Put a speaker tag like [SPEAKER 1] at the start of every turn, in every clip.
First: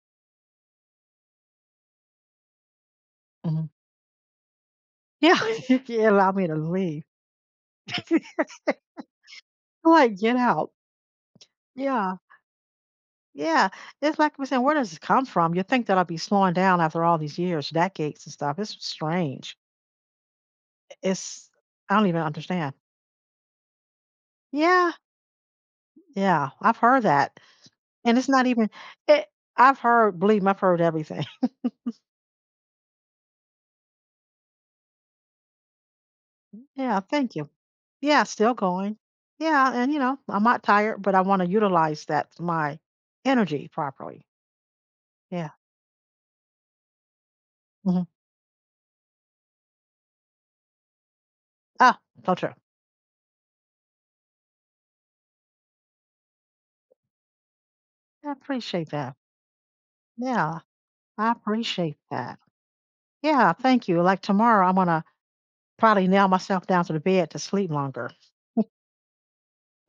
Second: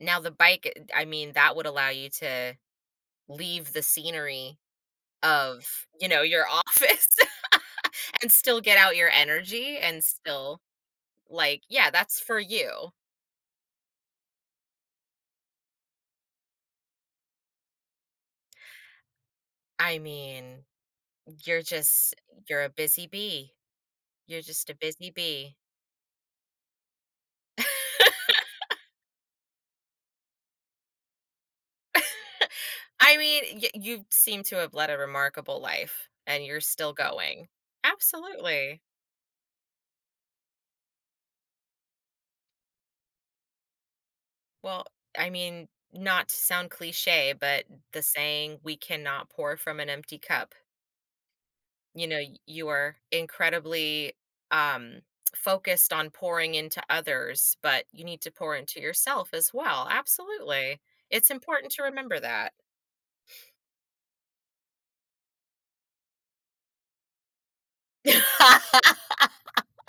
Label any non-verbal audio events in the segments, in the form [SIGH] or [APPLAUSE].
[SPEAKER 1] Now, the bike, eh eh d I mean, that would allow you to
[SPEAKER 2] Mhm.
[SPEAKER 1] leave the scenery
[SPEAKER 2] Yeah, [LAUGHS]
[SPEAKER 1] of
[SPEAKER 2] if
[SPEAKER 1] you
[SPEAKER 2] you
[SPEAKER 1] know,
[SPEAKER 2] allow
[SPEAKER 1] your
[SPEAKER 2] me to leave.
[SPEAKER 1] office [LAUGHS] and still
[SPEAKER 2] [LAUGHS] I'm
[SPEAKER 1] get out your energy and
[SPEAKER 2] like, "Get
[SPEAKER 1] still,
[SPEAKER 2] out."
[SPEAKER 1] like yeah,
[SPEAKER 2] Yeah.
[SPEAKER 1] that's for you.
[SPEAKER 2] Yeah, it's like we're say "Where does this come from?" You think that I'll be slowing down after all these years, decades and stuff. It's s strange.
[SPEAKER 1] I mean,
[SPEAKER 2] Eh is
[SPEAKER 1] you're
[SPEAKER 2] I don't
[SPEAKER 1] just
[SPEAKER 2] even
[SPEAKER 1] you're a
[SPEAKER 2] understand.
[SPEAKER 1] busy bee. You're just a
[SPEAKER 2] Yeah.
[SPEAKER 1] busy bee.
[SPEAKER 2] Yeah, I've heard that, and it's not even
[SPEAKER 1] [LAUGHS]
[SPEAKER 2] it I've heard believe me, I've heard everything. [CHUCKLES]
[SPEAKER 1] [LAUGHS] I mean, y you seem to have led a remarkable life and you're still
[SPEAKER 2] Yeah, thank you.
[SPEAKER 1] going.
[SPEAKER 2] Yeah, still
[SPEAKER 1] Absolutely.
[SPEAKER 2] going. Yeah, and, you know, I'm not tired, but I wanna utilize that my energy properly.
[SPEAKER 1] Well, I
[SPEAKER 2] Yeah.
[SPEAKER 1] mean, not to sound cliche, but the
[SPEAKER 2] Mhm.
[SPEAKER 1] saying "We cannot pour from an empty cup."
[SPEAKER 2] Ah!
[SPEAKER 1] You know,
[SPEAKER 2] So true.
[SPEAKER 1] you are incredibly, um, focused [SMACKS LIPS] on pouring into others, but you need
[SPEAKER 2] I
[SPEAKER 1] to pour into
[SPEAKER 2] appreciate that.
[SPEAKER 1] yourself as well
[SPEAKER 2] Yeah,
[SPEAKER 1] absolutely, it's
[SPEAKER 2] I
[SPEAKER 1] important to
[SPEAKER 2] appreciate
[SPEAKER 1] remember
[SPEAKER 2] that.
[SPEAKER 1] that.
[SPEAKER 2] Yeah, thank you, like tomorrow, I'm gonna probably nail myself down to the bed to sleep longer. [CHUCKLES]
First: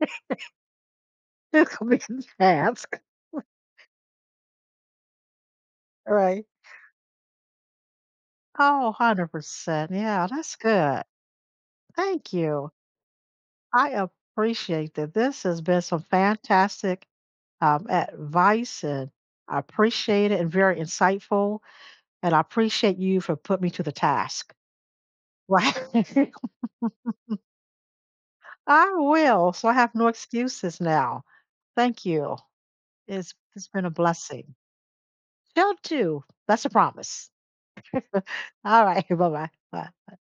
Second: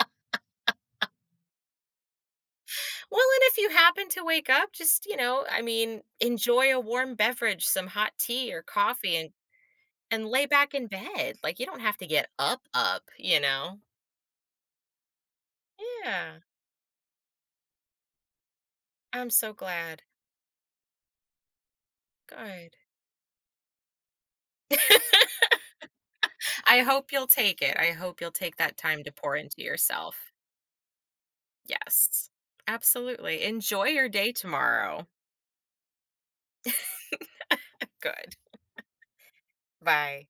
[SPEAKER 2] [LAUGHS]
[SPEAKER 1] Well, and
[SPEAKER 2] [UNINTELLIGIBLE]
[SPEAKER 1] if you happen to wake up, just, you know, I mean,
[SPEAKER 2] Alright.
[SPEAKER 1] enjoy a warm beverage, some hot tea or
[SPEAKER 2] Oh,
[SPEAKER 1] coffee,
[SPEAKER 2] hundred
[SPEAKER 1] and
[SPEAKER 2] percent.
[SPEAKER 1] and
[SPEAKER 2] Yeah,
[SPEAKER 1] lay
[SPEAKER 2] that's
[SPEAKER 1] back in
[SPEAKER 2] good.
[SPEAKER 1] bed. Like, you don't have to get
[SPEAKER 2] Thank you!
[SPEAKER 1] up-up, you know?
[SPEAKER 2] I appreciate that. This has been some
[SPEAKER 1] Yeah!
[SPEAKER 2] fantastic, um, advice, and
[SPEAKER 1] I'm so
[SPEAKER 2] I
[SPEAKER 1] glad.
[SPEAKER 2] appreciate it and very insightful, and I
[SPEAKER 1] Right.
[SPEAKER 2] appreciate you for putting me to the task. Right.
[SPEAKER 1] [LAUGHS] I hope you'll
[SPEAKER 2] [LAUGHS]
[SPEAKER 1] take it. I hope you'll take that
[SPEAKER 2] I
[SPEAKER 1] time to pour
[SPEAKER 2] will,
[SPEAKER 1] into
[SPEAKER 2] so I have no
[SPEAKER 1] yourself.
[SPEAKER 2] excuses now. Thank
[SPEAKER 1] Yes.
[SPEAKER 2] you. It's
[SPEAKER 1] Absolutely,
[SPEAKER 2] it's been
[SPEAKER 1] enjoy
[SPEAKER 2] a
[SPEAKER 1] your day
[SPEAKER 2] blessing.
[SPEAKER 1] tomorrow.
[SPEAKER 2] Y'all too, that's a promise.
[SPEAKER 1] [LAUGHS] Good.
[SPEAKER 2] [LAUGHS] Alright, bye-bye,
[SPEAKER 1] [CHUCKLES]
[SPEAKER 2] bye, bye.
[SPEAKER 1] Bye.